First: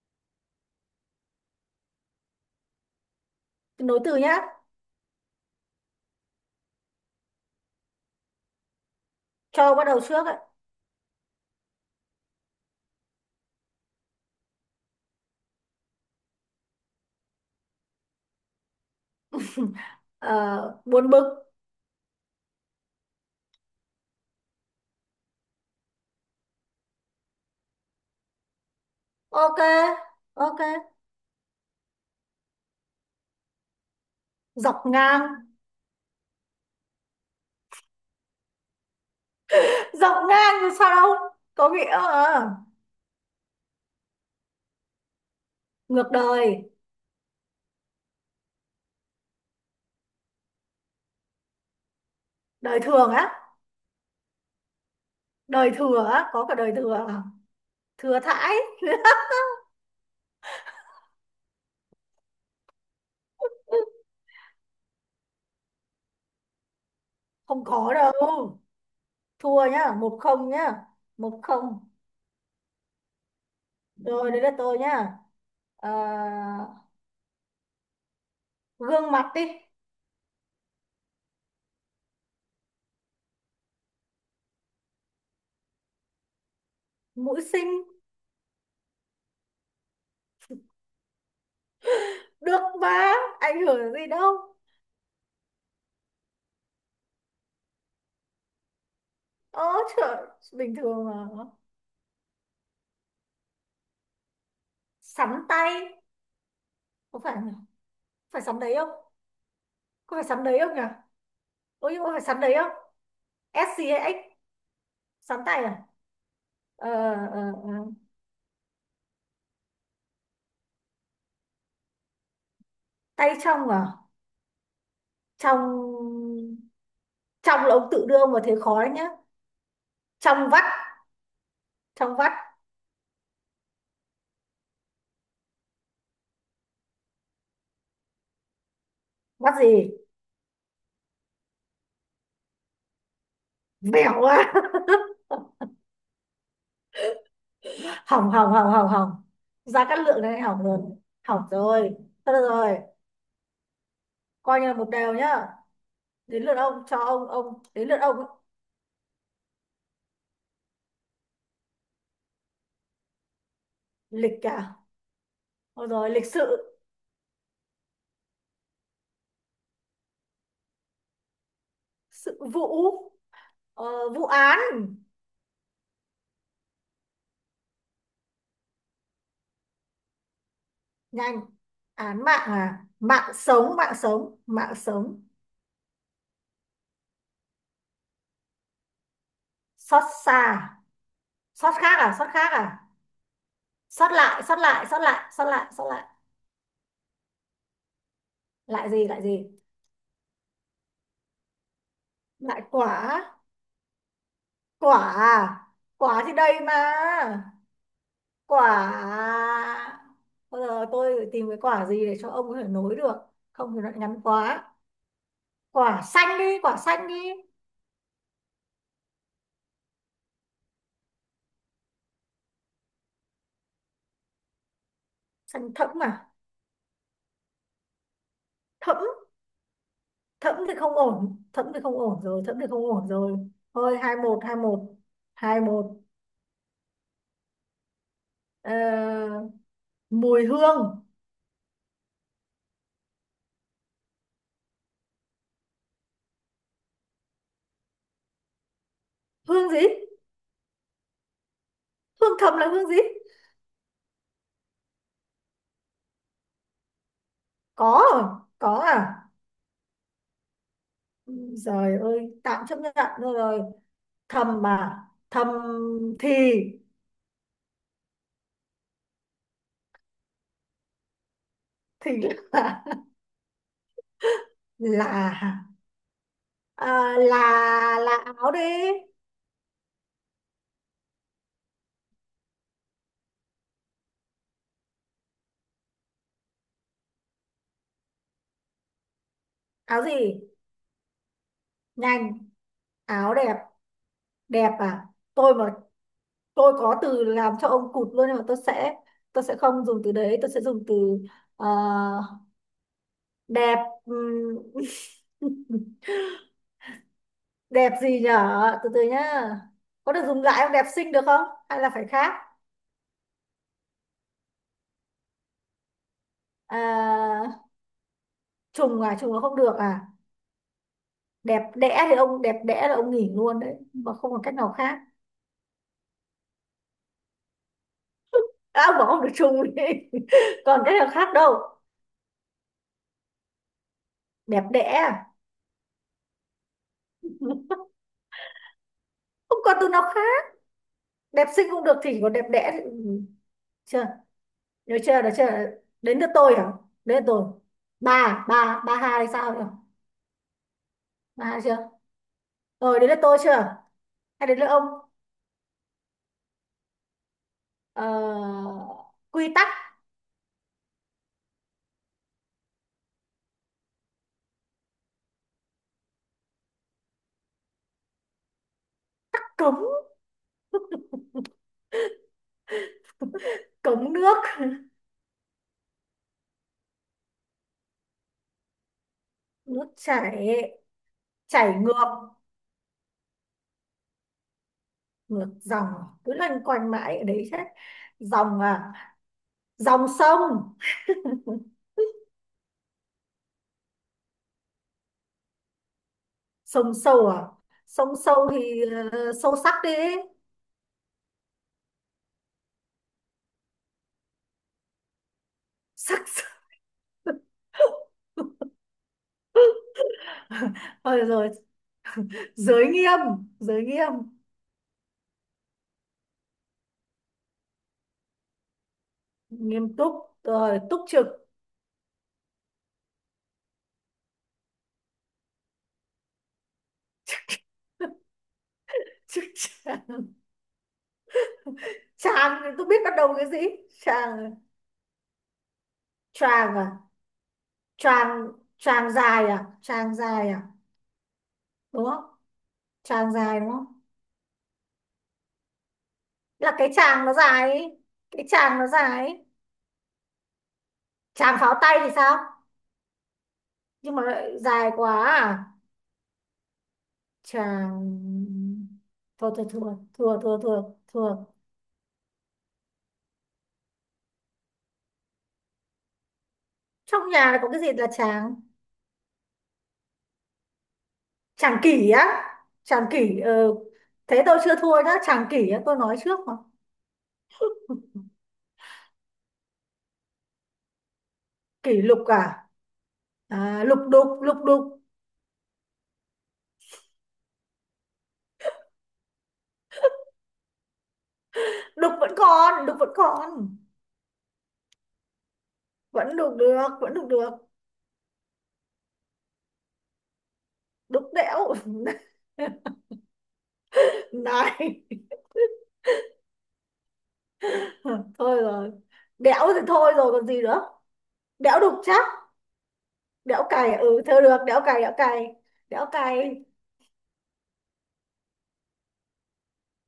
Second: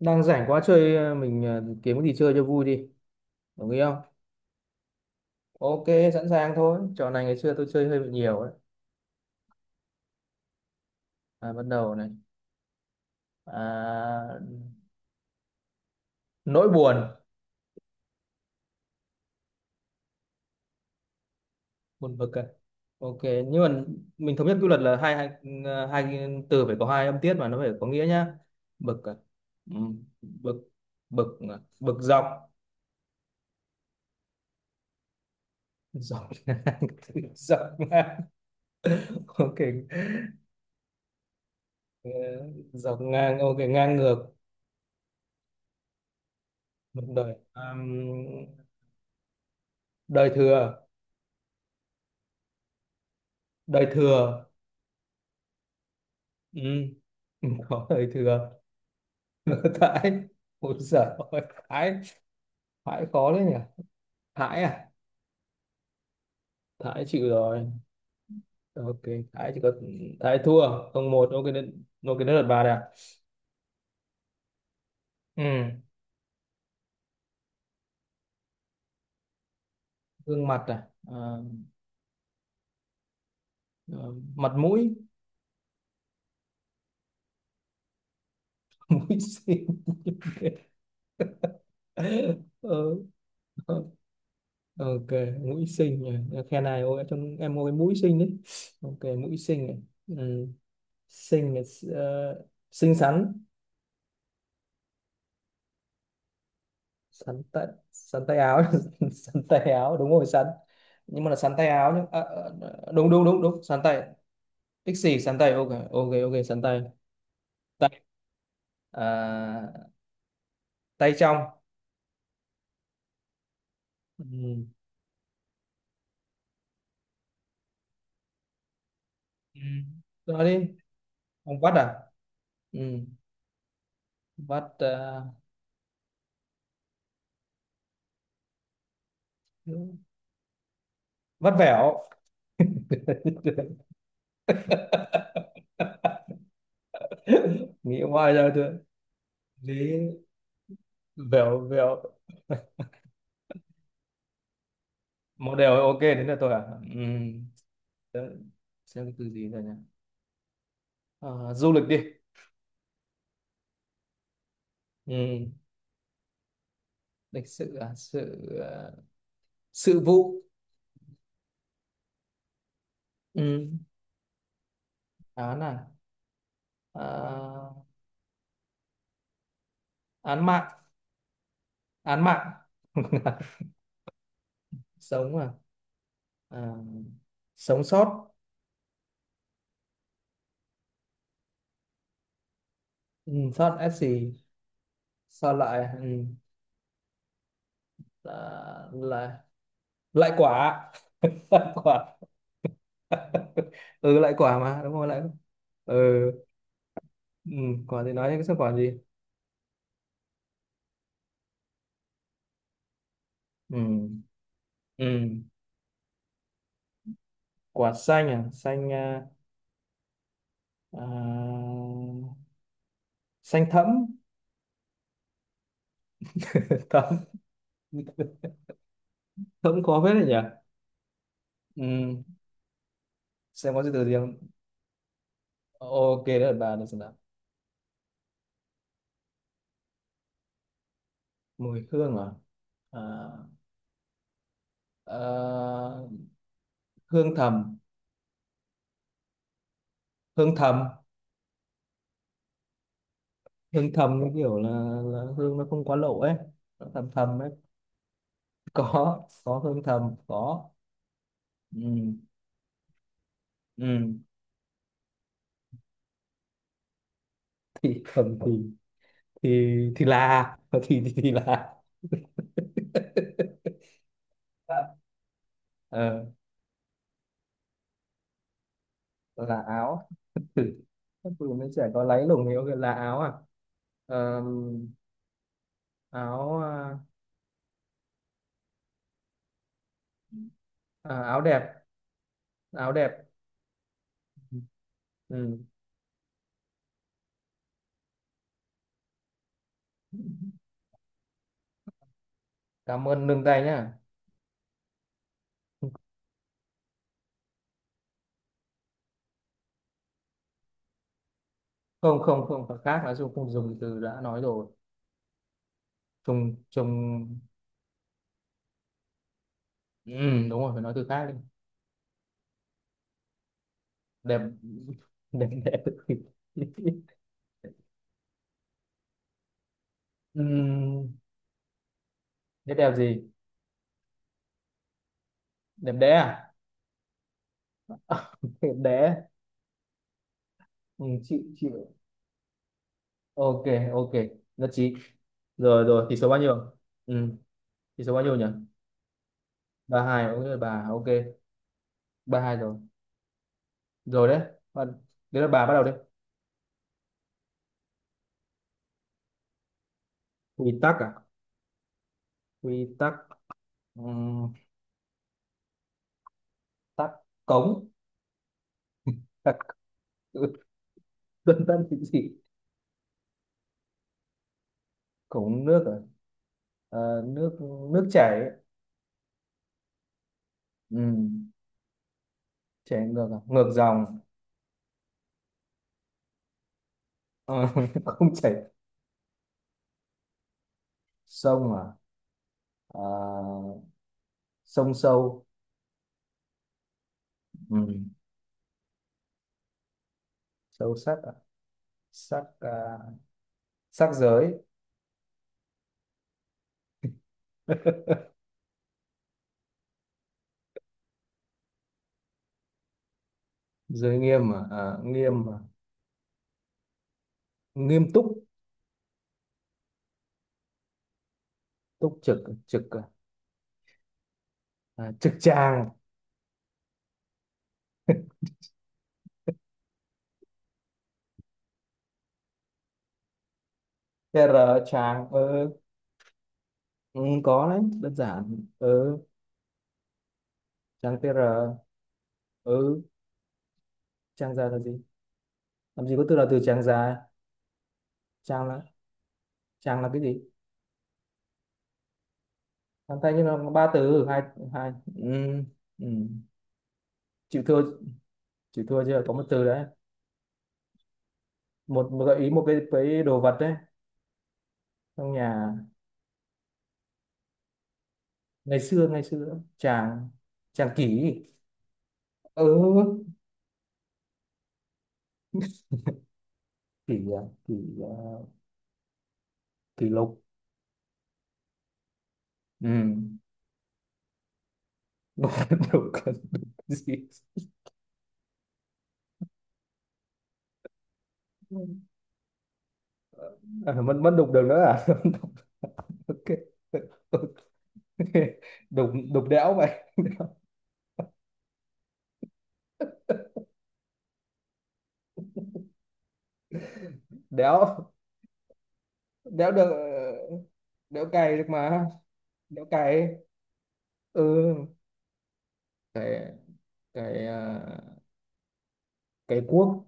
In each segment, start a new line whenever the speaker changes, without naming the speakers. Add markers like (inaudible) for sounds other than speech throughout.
Đang rảnh quá chơi, mình, kiếm cái gì chơi cho vui đi. Đồng ý
Nối
không?
từ nhá.
Ok. Sẵn sàng thôi, trò này ngày xưa tôi chơi hơi bị nhiều đấy.
Cho bắt đầu trước ạ.
À, bắt đầu này. À, nỗi buồn.
(laughs) Ờ, Buồn bực.
Buồn bực à. Ok, nhưng mà mình thống nhất quy luật là hai hai, hai cái từ phải có hai âm tiết mà nó phải có nghĩa nhá. Bực à.
Ok,
Ừ,
ok,
bực. Bực à. Bực dọc.
dọc ngang.
Dọc. (laughs) Dọc ngang. Ok.
(laughs) Dọc ngang thì sao đâu, có nghĩa
Ờ,
ờ,
dọc ngang, ok, ngang ngược.
Ngược đời.
Bực đời. Đời thừa.
Đời thường á?
Đời thừa.
Đời thừa á, có cả đời
Ừ,
thừa.
có đời
Thừa
thừa.
thãi. (laughs)
(laughs) Thái. Ôi giời ơi, thái. Thái khó đấy nhỉ. Thái à. Thái chịu
Không
rồi.
có đâu.
Ok, thái chỉ
Thua
có.
nhá, một
Thái
không
thua
nhá.
không một.
Một
Ok,
không,
đến, ok, đến lượt bà đây à.
rồi đấy là tôi nhá.
Ừ.
Ờ, Gương mặt đi.
Gương mặt, à, à, ờ, mặt mũi.
Mũi xinh,
(laughs) Mũi xinh.
được
Ờ,
mà, ảnh
ờ,
hưởng gì đâu.
ok, mũi xinh nhỉ, khen này, ôi trong em có cái mũi xinh đấy. Ok, mũi xinh
Ơ,
này.
trời,
Ừ.
bình thường mà.
Xinh này. Ờ, xinh xắn.
Sắn tay, có phải
Sắn
không?
tay. Sắn tay
Phải sóng
áo.
đấy không?
(laughs) Sắn tay áo, đúng
Có phải
rồi,
sóng
sắn.
đấy không nhỉ?
Nhưng mà là sắn tay
Ôi,
áo nhá.
nhưng mà
À,
phải sóng
à,
đấy không?
đúng đúng đúng đúng,
Ét
sắn
xê
tay.
hay X?
Pixie, sắn
Sóng
tay,
tay
ok
à?
ok ok, sắn tay.
ờ, ờ, ờ.
Tay, à, tay trong.
Tay trong à?
Ừ.
Trong trong là ông tự đưa ông vào thế khó đấy nhá.
Ừ. Nói
Trong vắt,
đi. Ông vắt à.
trong vắt.
Ừ. Vắt, à,
Vắt gì?
vắt vẻo. (laughs)
Bẻo quá. (laughs)
Nghĩ
Hỏng,
hoài ra
hỏng, hỏng,
chưa.
hỏng, hỏng, ra
Lý.
cát lượng này hỏng rồi, hỏng
Vẻo
rồi.
vẻo.
Thôi được rồi, coi như là một đều nhá.
Một đều, ok, đến là
Đến
tôi
lượt
à.
ông, cho
Ừ.
ông đến lượt ông.
Xem. Xem cái từ gì rồi nhỉ. À, du lịch đi.
Lịch cả,
Ừ.
rồi lịch sự.
Lịch sự à, sự à, sự vụ.
Sự vụ.
Ừ.
Vụ án.
Án à, à, án mạng.
Nhanh.
Án
Án mạng
mạng.
à? Mạng
(laughs)
sống, mạng sống, mạng sống.
Sống à, à, sống sót.
Xót xa. Xót khác à? Xót khác à?
Ừ, sót s
Xót
gì.
lại, xót lại, xót lại, xót
Sao
lại, xót
lại,
lại. Lại gì? Lại
là
gì?
lại quả. (laughs) Lại quả.
Lại quả.
(laughs) Ừ, lại quả mà đúng
Quả
rồi, lại.
à? Quả
Ừ.
thì đây mà.
Ừ. Quả thì nói cái sao
Quả
quả gì.
à? Bây giờ tôi phải tìm cái quả gì để cho ông có thể nối được, không thì nó lại
Ừ,
ngắn quá.
ừ.
Quả xanh đi, quả xanh đi.
Quả xanh à, xanh à, à, xanh thẫm.
Xanh thẫm à?
(laughs) Thẫm.
Thẫm.
Thẫm khó phết đấy nhỉ.
Thẫm thì không ổn, thẫm thì không
Ừ,
ổn rồi, thẫm thì không ổn rồi.
xem có gì
Thôi,
từ
hai
riêng.
một, hai một, hai một.
Ok đấy là bà được, xem nào.
Ờ, Mùi hương.
Mùi hương, à, à, à, hương thầm.
Hương gì?
Hương thầm.
Hương thầm là hương gì?
Hương thầm như kiểu là hương nó không quá lộ ấy. Nó thầm thầm ấy.
Có rồi, có
Có.
à?
Có hương thầm có.
Trời
Ừ,
ơi, tạm chấp nhận thôi rồi.
ừ.
Thầm mà, thầm. thì
Thì thầm thì. Thì là thì là.
thì (laughs) là là.
(laughs) Ờ,
À, là áo đi.
là áo. Ừ. Các cụ mấy trẻ có láy lùng thì ok. Là áo à. Ờ, áo à,
Áo gì?
à, áo đẹp.
Nhanh.
Áo đẹp.
Áo đẹp. Đẹp à? Tôi
Ừ.
mà, tôi có từ làm cho ông cụt luôn, nhưng mà tôi sẽ không dùng từ đấy, tôi sẽ dùng từ ờ,
Cảm ơn nâng tay
Đẹp.
nhá.
ừm, (laughs) Đẹp gì nhở? Từ từ nhá. Có được dùng lại không? Đẹp xinh được không, hay là phải
Không
khác?
không không, phải khác, nói chung không dùng từ đã nói rồi. Trùng trùng.
À, trùng à? Trùng là không được à?
Ừ, đúng rồi, phải nói từ khác đi.
Đẹp đẽ thì ông, đẹp đẽ là ông nghỉ luôn đấy mà, không
Đẹp.
còn cách nào khác.
Đẹp đẽ. (laughs)
À, ông bảo ông được trùng đi. (laughs) Còn cách
Ừ.
nào khác đâu.
Thế đẹp gì.
Đẹp đẽ à?
Đẹp đẽ à.
(laughs)
(laughs) Đẹp đẽ.
Không còn từ nào khác.
Ừ, chịu
Đẹp xinh cũng
chịu.
được thì còn đẹp đẽ thì-
Ok.
chưa.
Ok, nhất trí.
Được chưa? Được chưa?
Rồi rồi, tỷ
Đến
số
lượt
bao
tôi hả?
nhiêu.
Đến lượt
Ừ.
tôi.
Tỷ số bao nhiêu nhỉ.
Ba ba, ba hai, sao nhỉ?
Ba hai, ok, bà ok.
Ba hai chưa
Ba hai rồi.
rồi? Đến lượt tôi chưa,
Rồi đấy.
hay đến lượt ông?
Bạn-. Đấy là bà bắt đầu đi.
ờ, Quy tắc.
Quy tắc à. Quy tắc. Ừ. Tắc. Cống. À,
Cống.
ừ, dân dân thì gì.
Cống nước.
Cống nước à? Ờ, nước. Nước chảy.
Nước chảy.
Ừ,
Chảy ngược.
chảy ngược à? Ngược dòng.
Ngược dòng, cứ loanh quanh mãi ở đấy chết.
Ờ, (laughs) không chảy.
Dòng à? Dòng sông. (laughs)
Sông à. Ờ, sông sâu.
Sông sâu à? Sông
Ừ,
sâu thì. Sâu sắc đi.
sâu sắc à? Sắc à, sắc giới.
Sắc.
(laughs)
(laughs) Rồi, rồi, giới nghiêm, giới nghiêm.
Giới nghiêm à? Ờ, nghiêm à? Nghiêm túc.
Nghiêm túc. Rồi túc trực.
Túc trực. Trực à? À, trực tràng.
(laughs) Tràng. Tràng thì (laughs) tôi biết bắt đầu cái gì? Tràng,
TR. Tràng, ừ,
Tràng à,
ừ, có đấy, đơn
Tràng.
giản.
Tràng
Ừ,
dài à? Tràng dài à?
tràng TR.
Đúng không?
Ừ,
Tràng dài đúng không?
tràng ra là gì. Làm gì có từ là từ
Là
tràng
cái
già.
tràng nó dài ấy. Cái
Tràng
tràng
là.
nó dài ấy.
Tràng là cái gì.
Tràng pháo tay thì sao?
Tràng thanh nhưng mà có ba
Nhưng mà
từ. Hai
lại dài
hai.
quá
Ừ,
à?
ừ. Chịu thua.
Tràng.
Chịu thua, chưa có một
Thôi
từ
thôi,
đấy.
thua, thua, thua, thua, thua.
Một, một gợi ý. Một cái đồ vật đấy, trong nhà.
Trong nhà này có cái gì là tràng?
Ngày xưa, ngày xưa chàng. Chàng kỷ.
Tràng kỷ á. Tràng
Ừ.
kỷ ờ Thế tôi chưa thua nhá, tràng kỷ á, tôi nói trước mà.
Kỷ à, kỷ à, kỷ lục.
Kỷ lục à?
Ừ.
À, lục đục, lục đục.
(laughs) Đục. Đục cái gì.
Đục vẫn còn, đục vẫn còn.
À, mất mất đục đường nữa à. (laughs)
Vẫn
Ok.
đục được, vẫn đục được.
Ok. Đục, đục đẽo vậy.
Đục đẽo. (laughs) Này,
Đẽo.
thôi rồi. Đẽo
Đẽo
thì
được,
thôi rồi, còn
ờ,
gì nữa.
đẽo cày được
Đẽo đục
mà.
chắc.
Đĩa cày.
Đẽo cày à? Ừ, thôi
Ừ.
được, đẽo cày, đẽo cày, đẽo
cái
cày.
cái à, cái cuốc.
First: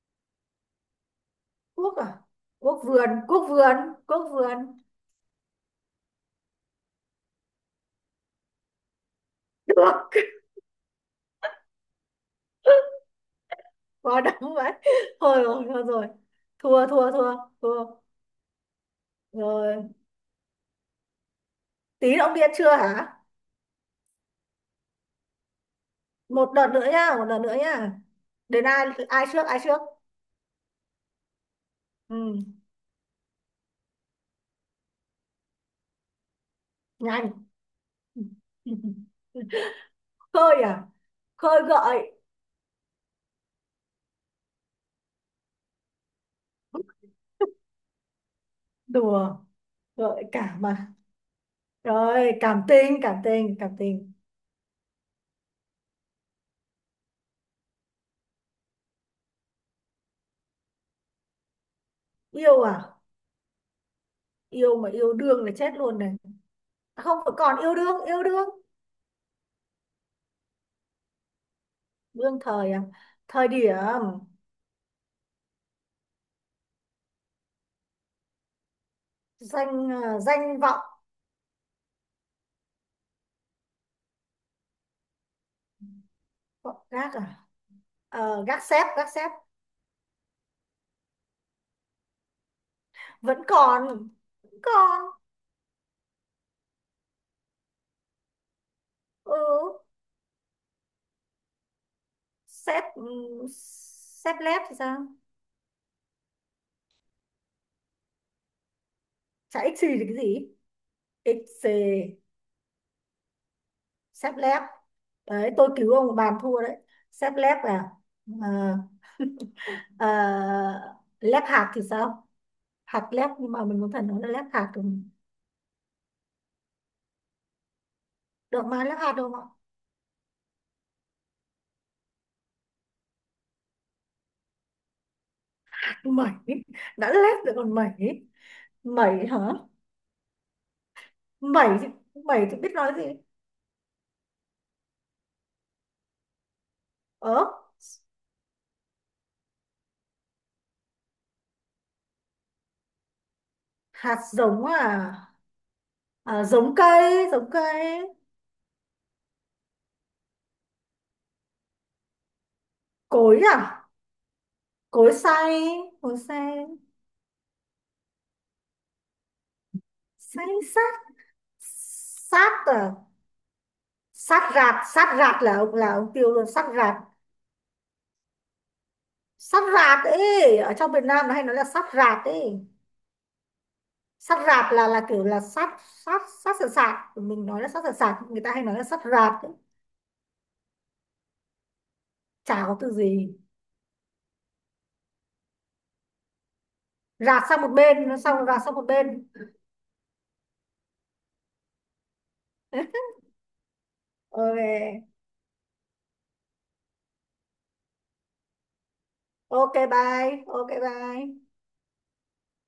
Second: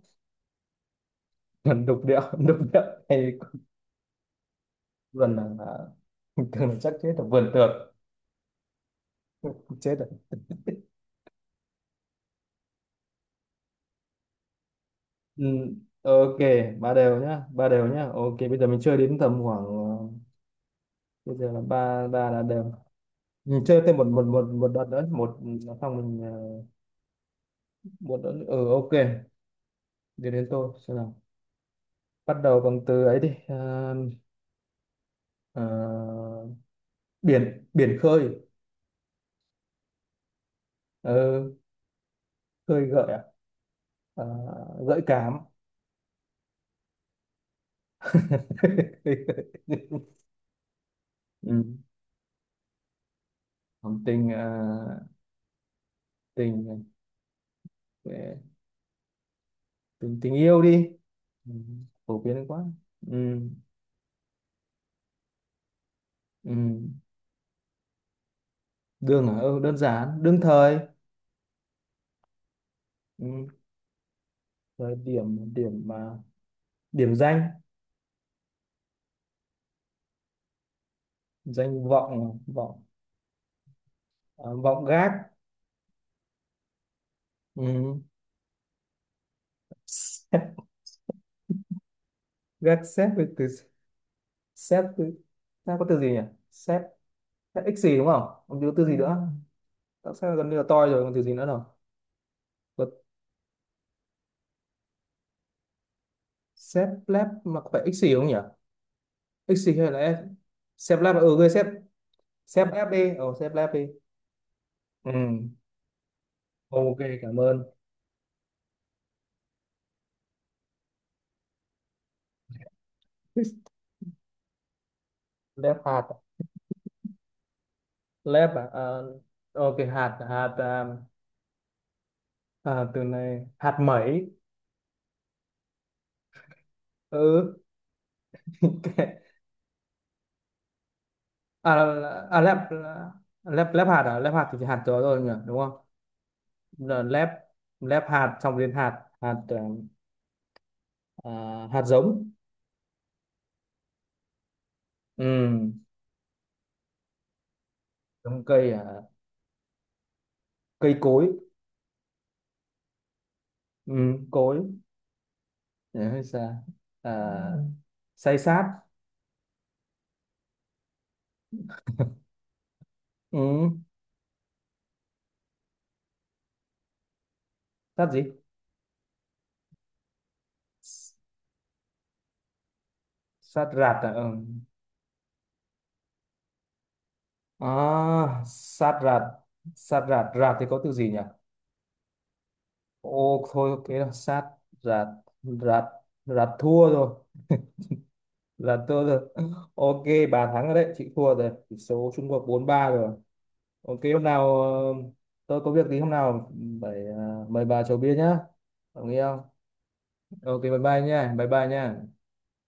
Vườn
Cuốc
đục
à?
địa. (laughs) Đục địa.
Cuốc vườn,
Hay.
cuốc vườn, cuốc vườn
Vườn là, (laughs) thường là chắc chết rồi, vườn tược. (laughs) Chết rồi.
được. Quá đáng vậy. (laughs) Thôi
Ừ,
rồi, thôi rồi.
ok.
Thua,
Ba
thua,
đều
thua,
nhá, ba đều
thua
nhá, ok. Bây giờ mình chơi đến tầm khoảng, ờ,
rồi.
bây giờ là ba
Tí
ba
động
là
viên chưa
đều.
hả?
Mình chơi thêm một một một một đợt nữa. Một, xong mình,
Một đợt nữa nhá, một đợt nữa nhá.
một đợt nữa.
Đến
Ừ,
ai,
ok.
ai trước, ai trước?
Đến, đến tôi xem nào. Bắt
Ừ,
đầu bằng từ ấy đi. Ờ, ờ,
nhanh.
biển. Biển khơi.
(laughs) Hơi à?
Ờ,
Khơi gợi.
khơi gợi. Ờ, gợi cảm.
Đùa,
(laughs)
gợi cảm mà.
Ừ.
Rồi cảm tình, cảm tình, cảm
Còn
tình.
tình, ờ, tình, ờ, tình, tình yêu đi. Ừ, phổ biến quá.
Yêu à?
Ừ,
Yêu mà, yêu đương là chết luôn này.
ừ.
À, không, còn yêu đương, yêu đương.
Đường à? Ừ, đơn giản, đương thời.
Đương thời à? Thời
Ừ.
điểm.
Rồi điểm, điểm à, điểm danh.
Danh à, danh vọng.
Danh vọng. Vọng, à, vọng gác.
Gác à?
Ừ.
Gác xép, gác xép.
Sếp. Gác xếp với
Vẫn
từ.
còn, vẫn
Xếp,
còn.
từ ta có từ gì nhỉ. Xếp. Xếp ích gì, đúng không. Không có từ gì nữa.
Ừ,
Tại sao gần như là toi rồi, còn từ gì nữa đâu.
xép, ừ, xép lép thì sao?
Sếp lab mà có phải xì không nhỉ.
Chả
Xì
ích gì
hay là
thì cái
S.
gì?
Sếp lab ừ,
Ích
ghê sếp.
gì.
Sếp lab đi, ừ sếp lab đi.
Xép lép,
Ừ,
đấy tôi cứu ông bàn thua đấy.
ok,
Xép
cảm
lép
ơn.
à? Ờ, Ờ, Lép hạt thì sao? Hạt lép, nhưng mà mình muốn phải nói là lép hạt được,
Lab hạt. Lab à.
được mà, lép
Ờ,
hạt được không ạ?
ok, hạt hạt à, à, từ này hạt mẩy.
À, mẩy, đã lép rồi
Ừ,
còn mẩy.
ok.
Mẩy hả? Mẩy
À,
thì-
à,
mẩy thì
lab.
biết nói gì.
Lab, lab hạt à, lab hạt thì chỉ hạt đó rồi nhỉ, đúng không. Là lab.
Ớ,
Lab hạt xong đến hạt, hạt, ờ, à, hạt giống.
hạt giống à,
Ừ.
giống cây, giống cây.
Giống cây à. Cây cối.
Cối à?
Ừ, cối.
Cối xay,
Nhớ
cối
hay
xay.
sao? À, Ừ. Say sát.
Xay sát. Sát à?
Ừ,
Sát rạt, sát rạt là ông, là ông tiêu luôn, sát rạt.
sát gì?
Sát rạt ấy, ở trong Việt Nam nó hay nói là sát rạt ấy.
Sát rạt à? Ừ.
Sát rạt là kiểu là sát, sát, sát sạt, sạt, mình nói là sát sạt sạt, người
À,
ta hay nói là
sát
sát
rạt.
rạt ấy.
Sát rạt. Rạt thì có từ gì nhỉ?
Chả có từ gì.
Ô, thôi, cái đó sát rạt. Rạt. Rạt thua rồi.
Rạt sang một bên nó, xong rạt sang
Rạt
một
thua
bên.
rồi. (laughs) Ok, bà thắng rồi đấy. Chị thua rồi. Tỷ số Trung Quốc bốn ba
(laughs)
rồi. Ok, hôm nào,
Ok,
tôi có việc thì hôm nào phải, mời bà chầu bia nhá. Đồng ý không?
ok bye,
Ok,
ok
bye bye nha.
bye.
Bye bye nha.